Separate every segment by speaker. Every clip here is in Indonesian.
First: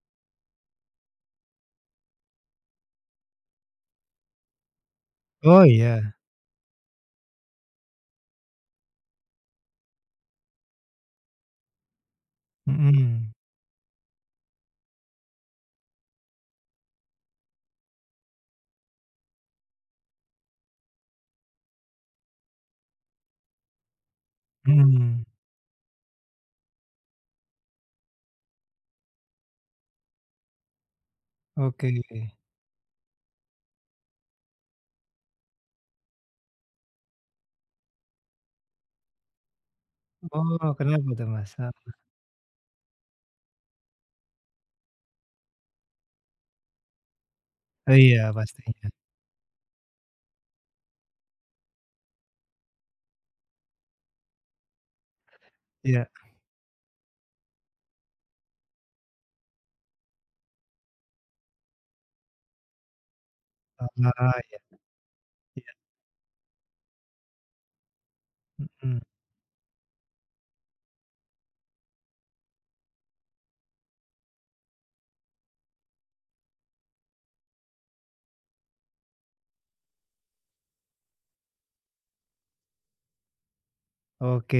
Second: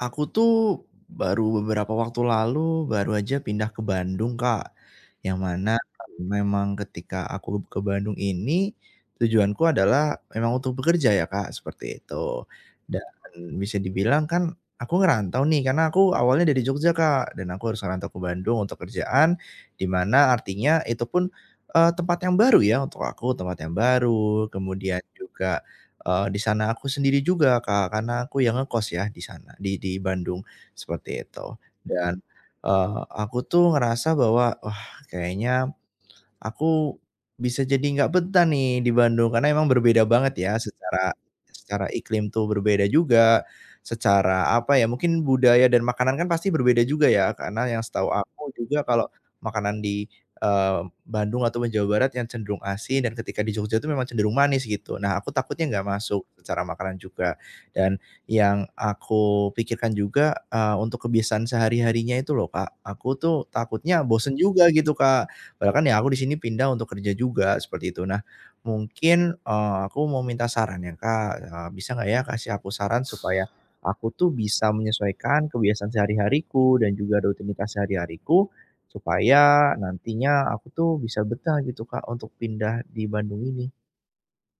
Speaker 1: Aku, tuh, baru beberapa waktu lalu, baru aja pindah ke Bandung, Kak. Yang
Speaker 2: Oh,
Speaker 1: mana,
Speaker 2: iya?
Speaker 1: memang ketika aku ke Bandung ini tujuanku adalah memang untuk bekerja, ya, Kak, seperti itu. Dan,
Speaker 2: Mhm.
Speaker 1: bisa dibilang, kan, aku ngerantau, nih. Karena aku awalnya dari Jogja, Kak, dan aku harus ngerantau ke Bandung untuk kerjaan. Di mana, artinya, itu pun, eee, tempat yang baru, ya, untuk aku. Tempat yang baru. Kemudian
Speaker 2: Mmm.
Speaker 1: juga, eee, di sana aku sendiri juga, Kak. Karena aku yang ngekos, ya, di sana di di Bandung, seperti itu.
Speaker 2: Oke,
Speaker 1: Dan,
Speaker 2: ke
Speaker 1: eee, aku tuh ngerasa bahwa wah, kayaknya aku bisa jadi enggak betah, nih, di Bandung, karena emang berbeda banget, ya,
Speaker 2: Oh, kenapa,
Speaker 1: secara
Speaker 2: tuh, Mas?
Speaker 1: secara
Speaker 2: Apa?
Speaker 1: iklim, tuh, berbeda juga, secara apa, ya, mungkin budaya dan makanan, kan, pasti berbeda juga, ya. Karena yang setahu
Speaker 2: Iya,
Speaker 1: aku juga
Speaker 2: pastinya.
Speaker 1: kalau makanan di, eee, Bandung ataupun Jawa Barat yang cenderung asin, dan ketika di Jogja itu memang cenderung manis, gitu. Nah, aku takutnya enggak
Speaker 2: Iya.
Speaker 1: masuk secara makanan juga, dan yang aku pikirkan juga, eee, untuk kebiasaan sehari-harinya itu, loh, Kak. Aku, tuh,
Speaker 2: Ah,
Speaker 1: takutnya bosan
Speaker 2: iya.
Speaker 1: juga, gitu, Kak.
Speaker 2: Iya.
Speaker 1: Padahal, kan, ya, aku di sini pindah untuk kerja juga, seperti itu. Nah,
Speaker 2: Mmm.
Speaker 1: mungkin, eee, aku mau minta sarannya, Kak, eee, bisa enggak, ya, kasih aku saran supaya aku, tuh, bisa menyesuaikan kebiasaan sehari-hariku dan juga rutinitas sehari-hariku, supaya nantinya aku, tuh, bisa betah, gitu, Kak, untuk pindah di Bandung ini.
Speaker 2: Oke,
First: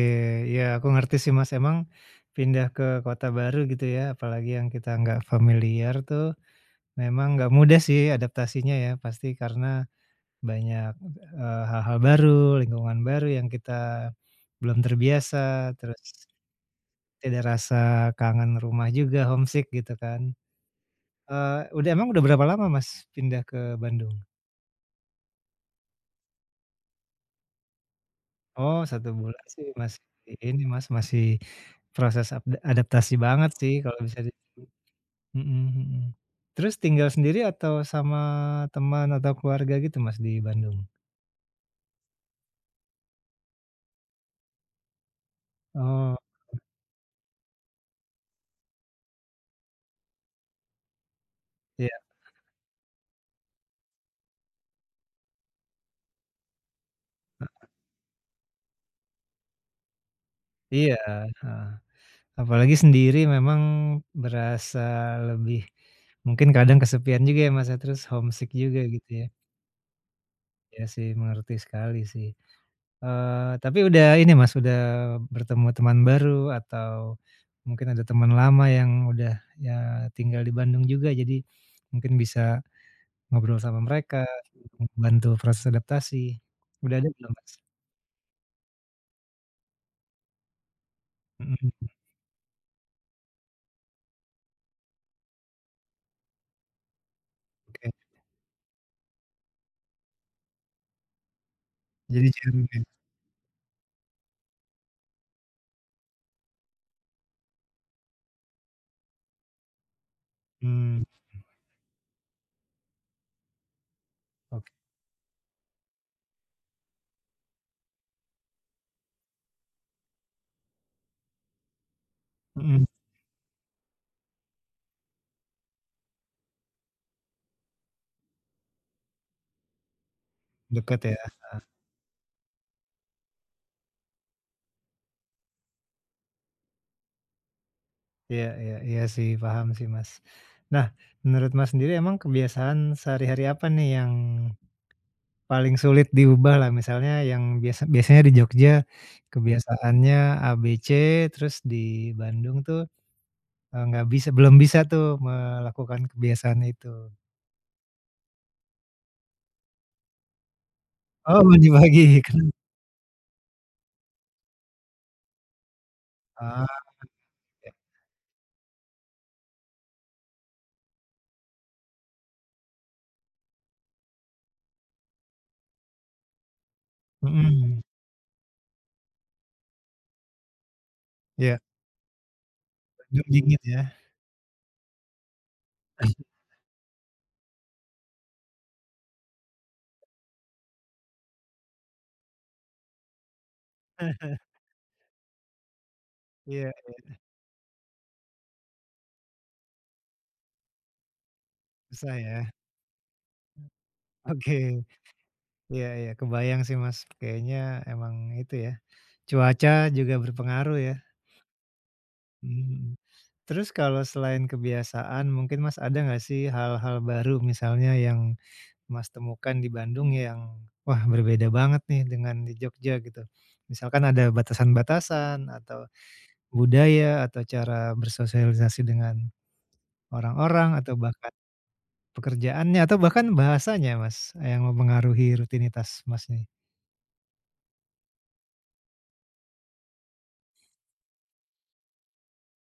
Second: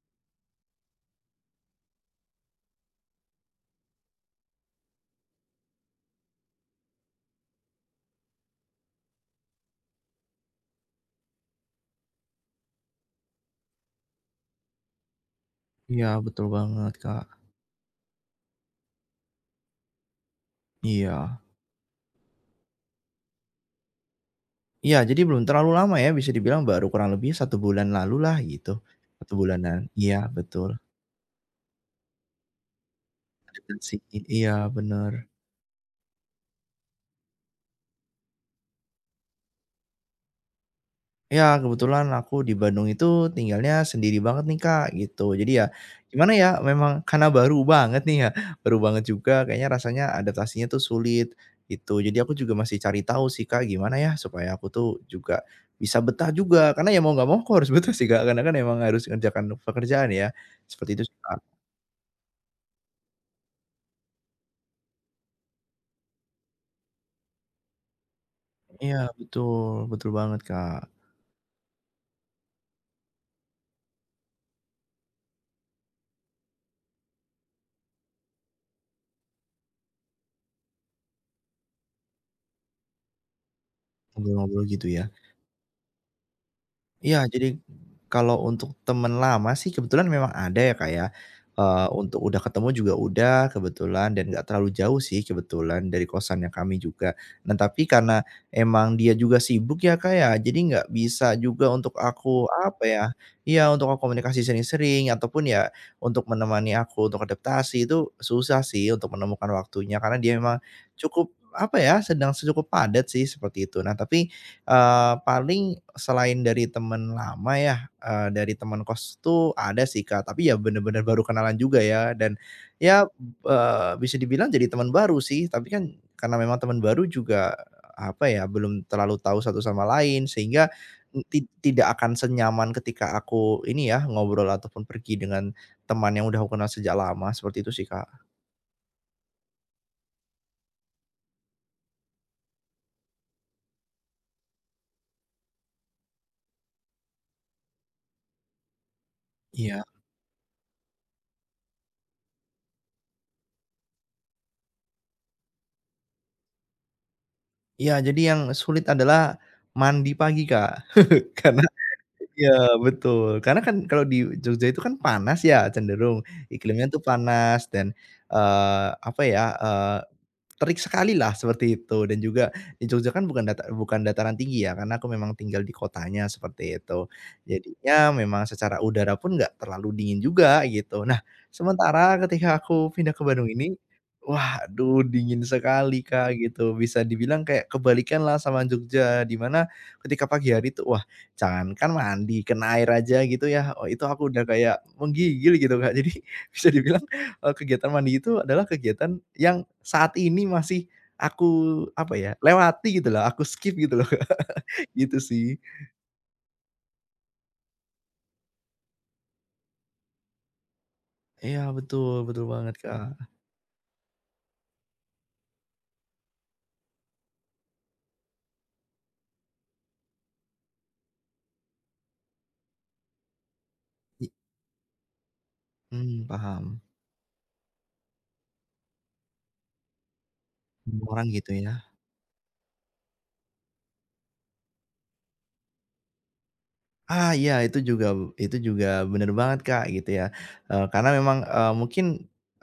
Speaker 2: ya aku ngerti sih, Mas, emang pindah ke kota baru gitu ya, apalagi yang kita nggak familiar tuh memang nggak mudah sih adaptasinya ya. Pasti karena banyak, eee, hal-hal baru lingkungan baru yang kita belum terbiasa terus
Speaker 1: Iya betul banget,
Speaker 2: masih ada
Speaker 1: Kak.
Speaker 2: rasa kangen rumah juga, homesick gitu kan.
Speaker 1: Iya.
Speaker 2: Eee, udah emang udah berapa lama, Mas, pindah ke Bandung?
Speaker 1: Iya jadi belum terlalu lama ya bisa dibilang baru kurang lebih 1 bulan lalu lah
Speaker 2: Oh
Speaker 1: gitu.
Speaker 2: 1
Speaker 1: 1
Speaker 2: bulan sih
Speaker 1: bulanan.
Speaker 2: masih
Speaker 1: Iya
Speaker 2: ini,
Speaker 1: betul.
Speaker 2: Mas, masih proses apda adaptasi banget sih kalau bisa
Speaker 1: [unintelligible] Iya
Speaker 2: [unintelligible]
Speaker 1: benar.
Speaker 2: mhm mhm. Terus tinggal sendiri atau sama teman atau keluarga gitu, Mas, di Bandung?
Speaker 1: Ya kebetulan aku di Bandung itu tinggalnya sendiri banget nih, Kak, gitu. Jadi ya
Speaker 2: Oh.
Speaker 1: gimana ya,
Speaker 2: [unintelligible]
Speaker 1: memang karena baru banget nih ya, baru banget juga kayaknya rasanya adaptasinya tuh sulit,
Speaker 2: Iya.
Speaker 1: gitu. Jadi aku juga masih cari tahu sih, Kak, gimana ya supaya aku tuh juga bisa betah juga, karena ya mau enggak mau aku
Speaker 2: Heeh.
Speaker 1: harus betah sih, Kak, karena kan emang harus ngerjakan pekerjaan ya, seperti
Speaker 2: Iya,
Speaker 1: itu sih, Kak.
Speaker 2: eee, apalagi sendiri memang berasa lebih, mungkin kadang kesepian juga ya Mas ya terus homesick juga
Speaker 1: Iya
Speaker 2: gitu ya?
Speaker 1: betul betul banget,
Speaker 2: Iya
Speaker 1: Kak.
Speaker 2: sih mengerti sekali sih. Eee, tapi udah ini, Mas, udah bertemu teman baru atau mungkin ada teman lama yang udah ya, eee, tinggal di Bandung juga jadi mungkin bisa ngobrol sama mereka,
Speaker 1: Ngobrol-ngobrol gitu ya?
Speaker 2: bantu proses adaptasi. Udah ada
Speaker 1: Iya
Speaker 2: belum, Mas?
Speaker 1: jadi kalau untuk teman lama sih kebetulan memang ada ya, Kak, ya.
Speaker 2: Mhm.
Speaker 1: Eee, untuk udah ketemu juga udah kebetulan dan enggak terlalu jauh sih kebetulan dari kosannya kami juga. Nah tapi
Speaker 2: Oke.
Speaker 1: karena emang dia juga sibuk ya, Kak, ya, jadi enggak bisa juga untuk aku, apa
Speaker 2: [unintelligible]
Speaker 1: ya iya untuk berkomunikasi sering-sering, ataupun ya untuk menemani aku untuk adaptasi itu susah sih untuk menemukan waktunya karena dia emang
Speaker 2: Mmm.
Speaker 1: cukup apa ya, sedang cukup padat sih seperti itu. Nah tapi,
Speaker 2: Oke.
Speaker 1: eee, paling selain dari teman lama ya, eee, dari teman kos tuh ada sih, Kak, tapi ya benar-benar baru kenalan juga ya dan
Speaker 2: Mmm.
Speaker 1: ya, eee, bisa dibilang jadi teman baru sih, tapi kan karena memang teman baru juga apa ya, belum terlalu tahu satu sama lain sehingga
Speaker 2: Dekat ya.
Speaker 1: ti
Speaker 2: Heeh
Speaker 1: tidak akan senyaman ketika aku ini ya, ngobrol ataupun pergi dengan teman yang udah aku kenal sejak lama seperti itu sih, Kak.
Speaker 2: Iya iya iya sih, paham sih, Mas. Nah menurut, Mas, sendiri emang kebiasaan sehari-hari apa nih yang paling sulit diubah lah, misalnya yang biasa biasanya di Jogja
Speaker 1: Iya.
Speaker 2: kebiasaannya A, B, C, terus di Bandung tuh, eee, nggak bisa belum bisa tuh melakukan kebiasaan itu?
Speaker 1: Iya, jadi yang sulit adalah mandi pagi Kak,
Speaker 2: Oh
Speaker 1: karena
Speaker 2: mandi pagi, kan.
Speaker 1: iya betul. Karena, kan, kalau di Jogja itu, kan, panas, ya, cenderung
Speaker 2: Oh,
Speaker 1: iklimnya, tuh, panas
Speaker 2: oke.
Speaker 1: dan, eee, apa ya, eee, terik sekalilah seperti itu, dan juga di Jogja, kan, bukan data bukan dataran tinggi, ya, karena aku memang tinggal di kotanya seperti itu.
Speaker 2: Mhm.
Speaker 1: Jadinya memang secara udara pun enggak terlalu dingin juga gitu. Nah,
Speaker 2: Iya.
Speaker 1: sementara ketika aku pindah ke
Speaker 2: Jog
Speaker 1: Bandung
Speaker 2: dingin
Speaker 1: ini,
Speaker 2: ya.
Speaker 1: waduh dingin sekali Kak, gitu bisa dibilang kayak kebalikanlah sama Jogja, di mana ketika pagi hari itu wah jangankan mandi, kena air aja gitu, ya, oh, itu aku udah kayak menggigil gitu Kak. Jadi bisa
Speaker 2: Iya,
Speaker 1: dibilang,
Speaker 2: iya.
Speaker 1: eee, kegiatan mandi itu adalah kegiatan yang saat ini masih aku
Speaker 2: Susah
Speaker 1: apa ya
Speaker 2: ya.
Speaker 1: lewati gitu loh, aku skip gitu loh,
Speaker 2: Oke.
Speaker 1: gitu, sih.
Speaker 2: Iya iya. Kebayang sih Mas, kayaknya emang itu ya, cuaca juga berpengaruh ya.
Speaker 1: Iya betul, betul banget
Speaker 2: Mhm.
Speaker 1: Kak.
Speaker 2: Terus kalau selain kebiasaan mungkin Mas, ada nggak sih hal-hal baru misalnya yang Mas, temukan di Bandung yang, wah berbeda banget nih dengan di Jogja gitu? Misalkan ada batasan-batasan, atau
Speaker 1: Hmm, paham.
Speaker 2: budaya, atau cara bersosialisasi dengan, orang-orang atau
Speaker 1: Mmm, orang
Speaker 2: bahkan
Speaker 1: gitu ya?
Speaker 2: pekerjaannya atau bahkan bahasanya Mas, yang mempengaruhi rutinitas Mas nih?
Speaker 1: Ah, iya, itu juga wu itu juga benar banget, Kak, gitu ya. Eee, karena memang, eee, mungkin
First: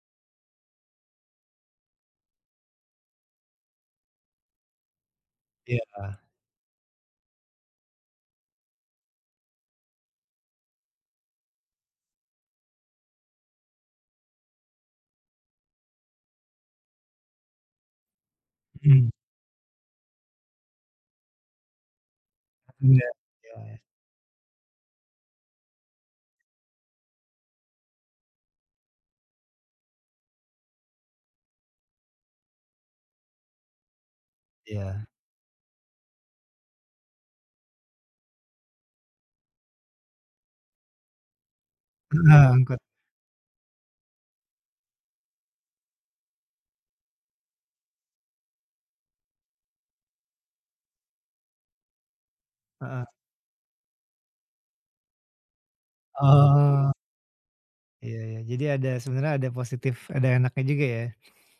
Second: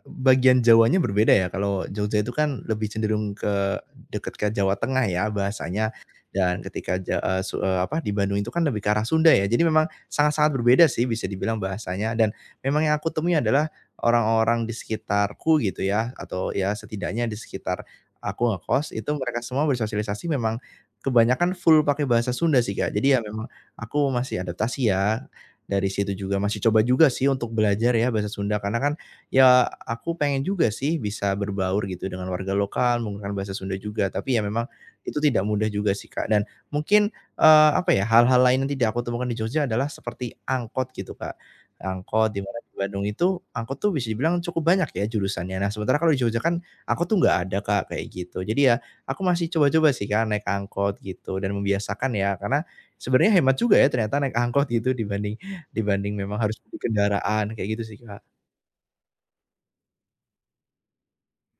Speaker 1: bagian Jawanya berbeda ya, kalau Jogja itu kan lebih cenderung ke, dekat ke Jawa Tengah ya
Speaker 2: Iya,
Speaker 1: bahasanya.
Speaker 2: Kak.
Speaker 1: Dan ketika ja eee, su eee, apa di Bandung itu kan, lebih ke arah Sunda ya. Jadi memang sangat-sangat berbeda sih, bisa dibilang bahasanya. Dan memang yang aku temui adalah orang-orang di sekitarku gitu ya, atau ya setidaknya di sekitar aku ngekos, itu
Speaker 2: Mhm.
Speaker 1: mereka semua bersosialisasi memang kebanyakan full pakai bahasa Sunda sih, Kak.
Speaker 2: Enggak,
Speaker 1: Jadi ya memang,
Speaker 2: ya.
Speaker 1: aku masih adaptasi ya. Dari situ juga masih coba juga sih, untuk belajar ya bahasa Sunda. Karena kan, ya, aku pengen juga sih bisa berbaur gitu dengan warga lokal menggunakan bahasa Sunda juga, tapi ya memang
Speaker 2: Iya.
Speaker 1: itu tidak mudah juga sih, Kak. Dan mungkin, eee, apa ya, hal-hal lain yang tidak aku temukan di Jogja adalah seperti angkot gitu, Kak. Angkot
Speaker 2: Iya,
Speaker 1: di mana di
Speaker 2: angkot.
Speaker 1: Bandung itu, angkot tuh bisa dibilang cukup banyak ya jurusannya. Nah, sementara kalau di Jogja kan, angkot tuh enggak ada, Kak, kayak gitu. Jadi ya, aku masih coba-coba sih, Kak, naik angkot gitu dan membiasakan ya, karena
Speaker 2: Heeh.
Speaker 1: sebenarnya hemat juga ya ternyata naik angkot gitu dibanding dibanding memang harus beli
Speaker 2: Oh.
Speaker 1: kendaraan, kayak gitu sih,
Speaker 2: Iya
Speaker 1: Kak.
Speaker 2: iya. Jadi ada, sebenarnya ada positif, ada enaknya juga ya?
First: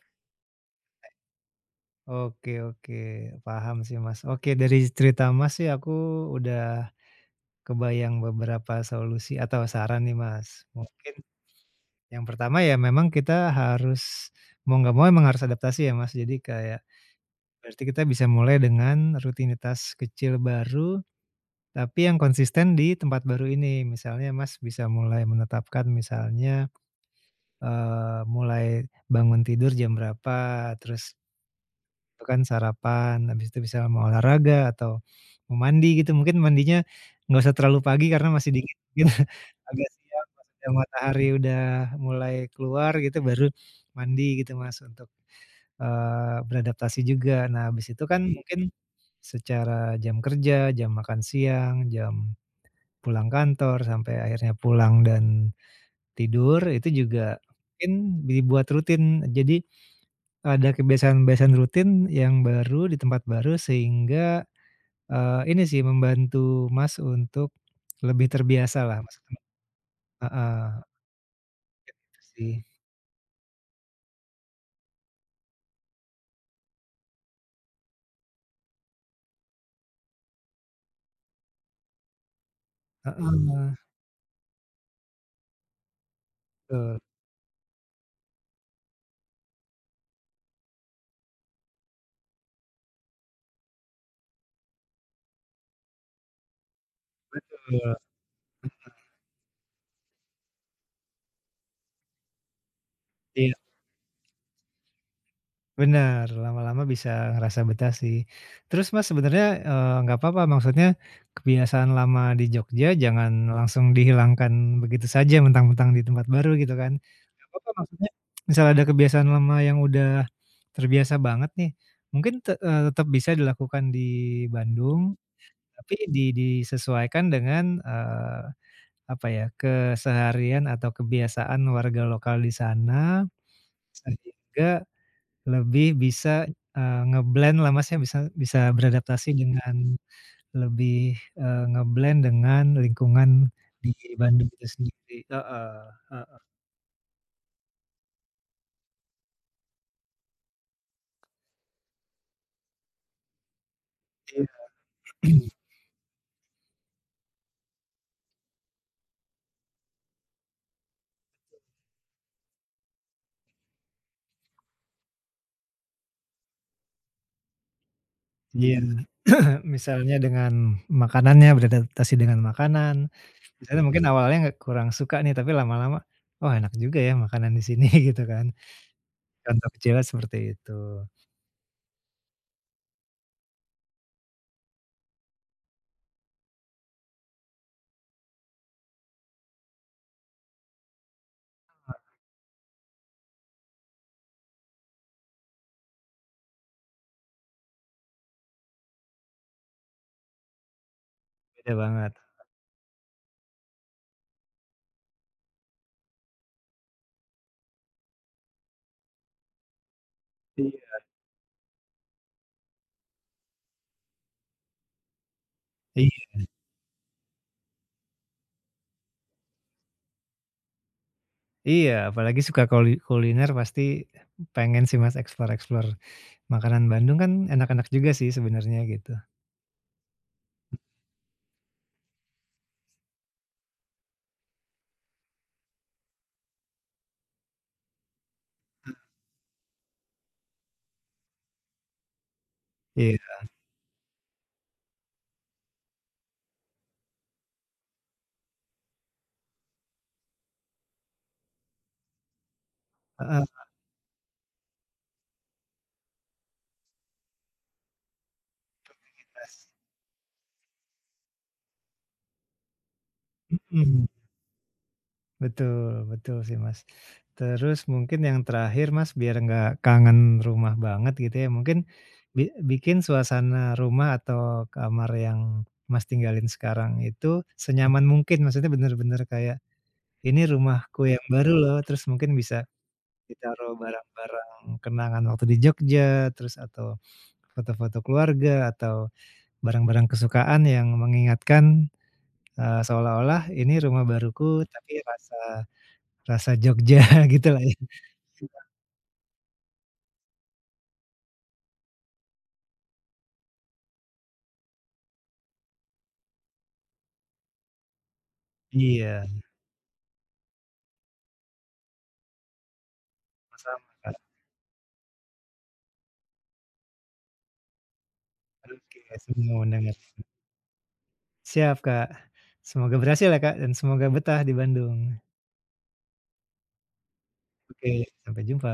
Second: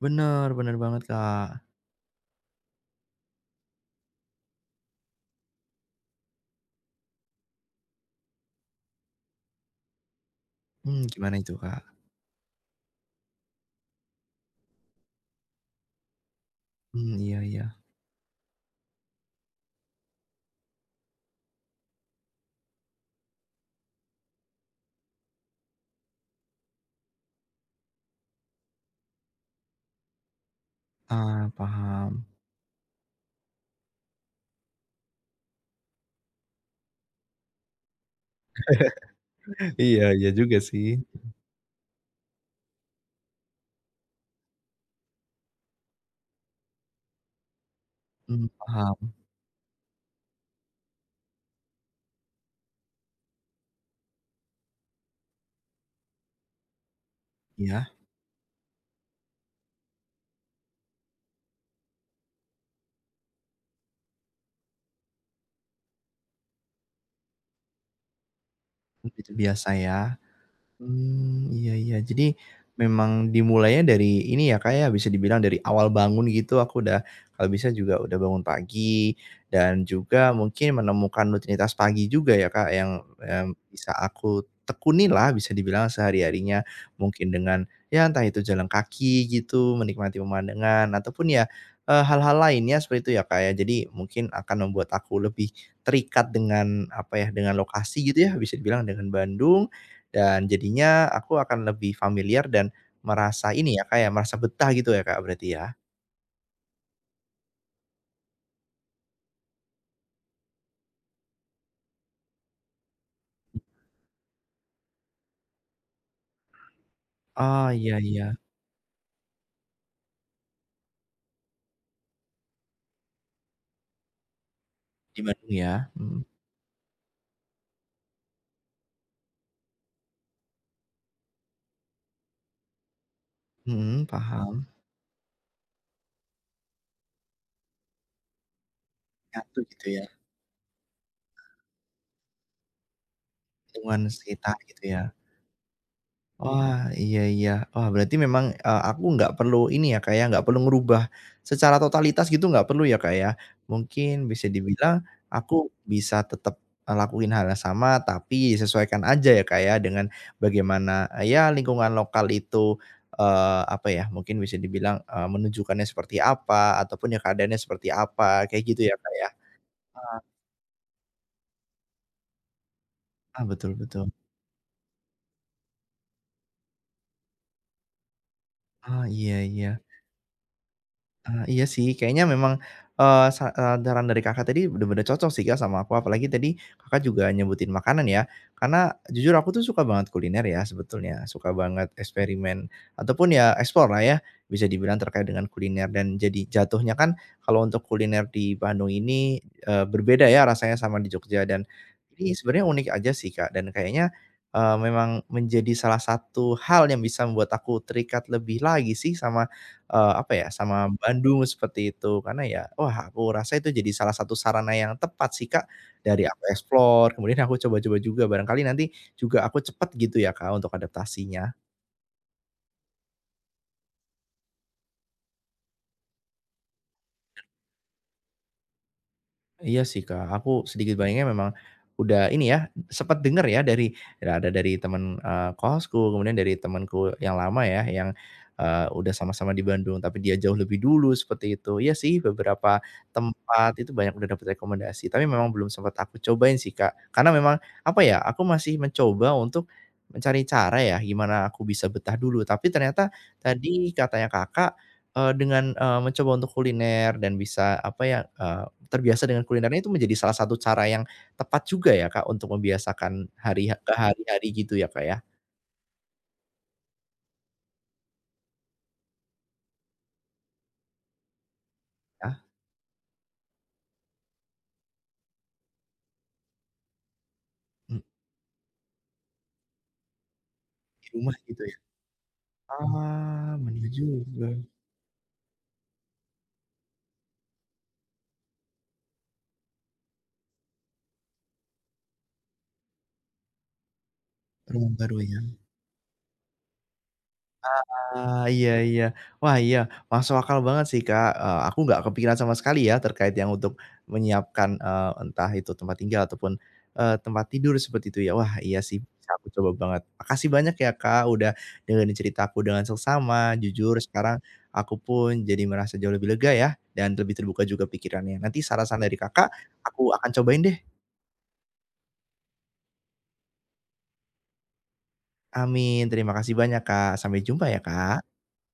Speaker 1: Bener, bener banget, Kak.
Speaker 2: Oke oke, paham sih, Mas. Oke, dari cerita, Mas, sih aku udah kebayang beberapa solusi atau saran nih, Mas.
Speaker 1: Mmm,
Speaker 2: Mungkin,
Speaker 1: gimana itu, Kak?
Speaker 2: yang pertama ya memang kita harus, mau enggak mau memang harus adaptasi ya, Mas. Jadi kayak
Speaker 1: Mmm, iya iya.
Speaker 2: berarti kita bisa mulai dengan rutinitas kecil baru. Tapi yang konsisten di tempat baru ini. Misalnya, Mas, bisa mulai menetapkan misalnya, eee, mulai bangun tidur jam berapa, terus
Speaker 1: Ah, paham.
Speaker 2: tentukan sarapan, habis itu misalnya mau olahraga atau mau mandi gitu. Mungkin mandinya, enggak usah terlalu pagi, karena masih dingin dingin. Agak
Speaker 1: Iya
Speaker 2: siang
Speaker 1: iya
Speaker 2: pas
Speaker 1: juga
Speaker 2: ada
Speaker 1: sih.
Speaker 2: matahari udah mulai keluar gitu, baru mandi gitu, Mas, untuk, eee, beradaptasi juga. Nah, habis itu kan
Speaker 1: Mmm,
Speaker 2: mungkin,
Speaker 1: paham.
Speaker 2: secara jam kerja, jam makan siang, jam pulang kantor sampai akhirnya pulang dan tidur, Itu juga
Speaker 1: Iya.
Speaker 2: mungkin dibuat rutin. Jadi, ada kebiasaan-kebiasaan rutin yang baru di tempat baru sehingga, eee, ini sih, membantu, Mas, untuk lebih terbiasa lah
Speaker 1: I itu
Speaker 2: maksudnya.
Speaker 1: biasa ya.
Speaker 2: Heeh.
Speaker 1: Mmm, iya
Speaker 2: Iya,
Speaker 1: iya.
Speaker 2: gitu
Speaker 1: Jadi,
Speaker 2: sih.
Speaker 1: memang dimulainya dari ini ya, Kak, ya, bisa dibilang dari awal bangun gitu, aku udah kalau bisa juga udah bangun pagi, dan juga mungkin menemukan rutinitas pagi juga ya, Kak, yang, yam
Speaker 2: Heeh.
Speaker 1: bisa aku tekuni lah bisa dibilang sehari-harinya.
Speaker 2: Bet
Speaker 1: Mungkin dengan, ya entah itu jalan kaki gitu, menikmati pemandangan, ataupun ya, eee, hal-hal lainnya seperti itu ya, Kak, ya. Jadi mungkin akan membuat aku lebih terikat dengan, apa ya, dengan
Speaker 2: Betul, mhm.
Speaker 1: lokasi gitu ya, bisa dibilang dengan Bandung. Dan jadinya aku akan lebih familiar dan merasa
Speaker 2: Iya.
Speaker 1: ini ya, Kak, ya, merasa betah gitu ya, Kak, berarti ya?
Speaker 2: Bener, lama-lama bisa ngerasa betah sih. Terus, Mas, sebenarnya, eee, enggak papa maksudnya, kebiasaan lama di Jogja jangan langsung dihilangkan begitu saja, mentang-mentang di tempat baru gitu kan. Enggak
Speaker 1: Oh,
Speaker 2: papa
Speaker 1: iya
Speaker 2: maksudnya,
Speaker 1: iya.
Speaker 2: misalnya ada kebiasaan lama yang udah terbiasa banget nih. Mungkin te eee, tetap bisa dilakukan di Bandung
Speaker 1: Di Bandung ya,
Speaker 2: tapi di
Speaker 1: mhm.
Speaker 2: disesuaikan dengan, eee, apa ya, keseharian atau kebiasaan warga lokal di sana
Speaker 1: Mhm, paham.
Speaker 2: sehingga lebih bisa, eee, nge-blend lah, Mas, ya. Bisa bisa beradaptasi
Speaker 1: Nyatu
Speaker 2: dengan
Speaker 1: gitu ya?
Speaker 2: lebih, eee, nge-blend dengan lingkungan di
Speaker 1: Lingkungan
Speaker 2: Bandung
Speaker 1: sekitar
Speaker 2: itu
Speaker 1: gitu ya.
Speaker 2: sendiri heeh, heeh.
Speaker 1: Wah, iya iya. Wah, berarti memang, eee, aku nggak perlu ini ya, Kak, ya, enggak perlu ngerubah secara totalitas gitu, nggak perlu ya, Kak, ya. Mungkin
Speaker 2: Iya.
Speaker 1: bisa dibilang, aku bisa tetap, eee, lakuin hal yang sama tapi sesuaikan aja ya, Kak, ya, dengan bagaimana, ya lingkungan lokal itu, eee, apa ya. Mungkin bisa dibilang, eee, menunjukkannya seperti apa, ataupun ya keadaannya seperti apa. Kayak
Speaker 2: Iya,
Speaker 1: gitu ya, Kak, ya?
Speaker 2: misalnya
Speaker 1: Heeh.
Speaker 2: dengan makanannya beradaptasi dengan makanan.
Speaker 1: Ah, betul
Speaker 2: Misalnya mungkin
Speaker 1: betul.
Speaker 2: awalnya ngga kurang suka nih, tapi lama-lama, wah, enak juga ya makanan di sini gitu kan.
Speaker 1: Oh, iya
Speaker 2: Contoh
Speaker 1: iya.
Speaker 2: kecilnya seperti itu.
Speaker 1: Eee, iya sih. Kayaknya memang, eee, sa saran dari Kakak tadi benar-benar cocok sih, Kak, sama aku. Apalagi tadi Kakak juga nyebutin makanan ya. Karena, jujur aku tuh suka banget kuliner ya sebetulnya, suka banget
Speaker 2: Heeh.
Speaker 1: eksperimen, ataupun ya explore lah ya, bisa dibilang terkait dengan kuliner, dan jadi jatuhnya kan kalau untuk kuliner di Bandung ini, eee, berbeda ya rasanya sama di Jogja. Dan
Speaker 2: Beda banget.
Speaker 1: ini sebenarnya unik aja sih, Kak, dan kayaknya, eee, memang menjadi salah satu hal yang bisa membuat aku terikat lebih lagi sih sama, eee, apa ya, sama
Speaker 2: Iya.
Speaker 1: Bandung seperti itu. Karena ya, wah, aku rasa itu jadi salah satu sarana yang tepat sih, Kak, dari
Speaker 2: Iya.
Speaker 1: aku explore, kemudian aku coba-coba juga, barangkali nanti juga aku cepet gitu ya, Kak, untuk adaptasinya.
Speaker 2: Iya, apalagi suka koli kuliner, pasti pengen sih, Mas, explore-explore. Makanan Bandung kan enak-enak juga sih sebenarnya, gitu.
Speaker 1: Iya sih Kak aku sedikit banyaknya memang udah ini ya, sempat dengar ya, dari ya ada dari teman, eee, kosku kemudian dari temanku yang lama ya yang, eee,
Speaker 2: Mmm.
Speaker 1: udah sama-sama di Bandung, tapi dia jauh lebih dulu seperti itu. Iya sih beberapa
Speaker 2: Iya.
Speaker 1: tempat itu banyak udah dapat rekomendasi, tapi memang belum sempat aku cobain sih Kak, karena memang apa ya aku masih mencoba untuk mencari cara ya, gimana aku bisa betah dulu, tapi ternyata
Speaker 2: Heeh Kak.
Speaker 1: tadi katanya Kakak, eee, dengan, eee, mencoba untuk kuliner dan bisa apa ya, eee, terbiasa dengan
Speaker 2: Rutinitas.
Speaker 1: kulinernya itu menjadi salah satu cara yang tepat juga ya Kak untuk membiasakan hari ke
Speaker 2: Mhm.
Speaker 1: hari-hari gitu ya Kak ya.
Speaker 2: Betul, betul sih Mas. Terus mungkin yang terakhir Mas biar nggak kangen rumah banget gitu ya, mungkin
Speaker 1: Ya.
Speaker 2: bi bikin suasana rumah atau kamar yang Mas tinggalin sekarang itu
Speaker 1: Mmm.
Speaker 2: senyaman mungkin, maksudnya bener-bener kayak ini rumahku
Speaker 1: Di
Speaker 2: yang
Speaker 1: rumah
Speaker 2: baru
Speaker 1: gitu
Speaker 2: loh,
Speaker 1: ya?
Speaker 2: terus mungkin bisa
Speaker 1: Ah
Speaker 2: ditaruh
Speaker 1: bener juga.
Speaker 2: barang-barang kenangan waktu di Jogja, terus atau foto-foto keluarga, atau barang-barang kesukaan yang mengingatkan, eee, seolah-olah ini rumah baruku
Speaker 1: Rumah
Speaker 2: tapi
Speaker 1: baru
Speaker 2: rasa
Speaker 1: ya.
Speaker 2: rasa Jogja gitulah ya.
Speaker 1: Ah
Speaker 2: [unintelligible]
Speaker 1: iya iya. Wah iya masuk akal banget sih Kak, eee, aku nggak kepikiran sama sekali ya terkait yang untuk menyiapkan, eee, entah itu tempat tinggal ataupun, eee, tempat tidur seperti itu ya, wah iya sih
Speaker 2: Iya.
Speaker 1: bisa aku coba banget. Makasih banyak ya Kak udah dengerin cerita aku dengan seksama,
Speaker 2: Sama-sama
Speaker 1: jujur
Speaker 2: Kak.
Speaker 1: sekarang aku pun jadi merasa jauh lebih lega ya, dan lebih terbuka juga pikirannya. Nanti
Speaker 2: Oke.
Speaker 1: saran-saran dari Kakak aku
Speaker 2: [unintelligible]
Speaker 1: akan cobain deh.
Speaker 2: Siap Kak. Semoga berhasil ya Kak dan semoga betah di Bandung.
Speaker 1: Amin. Terima kasih banyak Kak. Sampai jumpa ya
Speaker 2: Oke
Speaker 1: Kak.
Speaker 2: sampai jumpa.